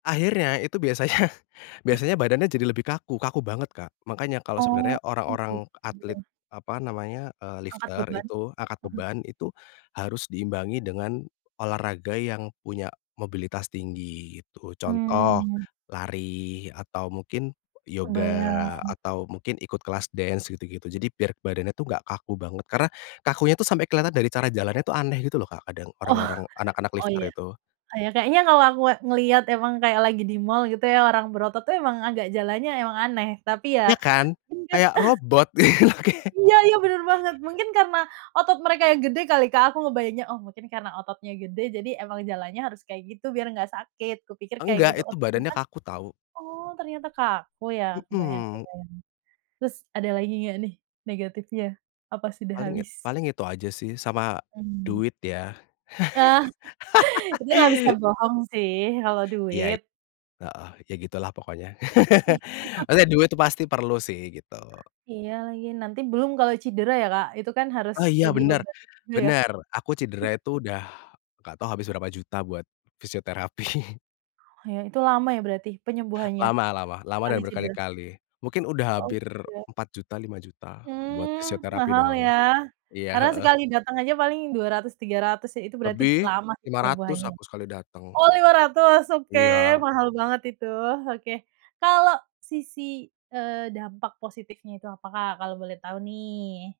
Akhirnya itu biasanya biasanya badannya jadi lebih kaku kaku banget Kak makanya kalau sebenarnya Oh orang-orang atlet, begitu. apa namanya, eee, Angkat lifter beban, itu angkat mhm. beban itu, harus diimbangi dengan, olahraga yang punya mobilitas tinggi itu contoh, Mmm. lari atau mungkin yoga Kebayang. atau mungkin ikut kelas dansa gitu-gitu jadi biar badannya tuh gak kaku banget karena, kakunya itu sampai kelihatan dari cara jalannya tuh aneh gitu loh Kak kadang Oh orang-orang anak-anak oh lifter ya, itu. ya kayaknya kalau aku ngeliat emang kayak lagi di mall gitu ya orang berotot itu emang agak jalannya emang aneh tapi ya. Ya kan? Kayak [unintelligible] robot. Iya iya bener banget mungkin karena, otot mereka yang gede kali Kak aku ngebayanginnya oh mungkin karena ototnya gede jadi emang jalannya harus kayak gitu biar ga sakit kupikir kayak Enggak gitu oh itu badannya ternyata, kaku tahu. oh ternyata kaku ya kebayang Mhm. kebayang, terus ada lagi ga nih negatifnya, apa sudah Paling it habis? paling itu aja sih sama, Mmm. duit ya. Itu nggak bisa bohong sih kalau Iya, duit. heeh, ya gitulah pokoknya maksudnya duit tuh pasti perlu sih gitu. Iya lagi nanti belum kalau cidera ya Kak itu kan harus, Oh iya eee, bener diobatin juga ya. bener aku cidera itu udah, gak tau habis berapa juta buat, fisioterapi. Itu lama ya berarti penyembuhannya Lama lama lama sekali dan cedera? berkali-kali mungkin udah Mhm, hampir iya. Rp4.000.000 Rp5.000.000 buat Mmm, fisioterapi mahal doang, ya, iya, karena heeh. sekali dateng aja paling Rp200.000-Rp300.000 ya itu berarti Lebih, lama sih Rp500.000 penyembuhannya, aku sekali dateng. oh Rp500.000 oke Iya. mahal banget itu oke, kalau sisi, eee, dampak positifnya itu apa Kak kalau boleh tahu nih?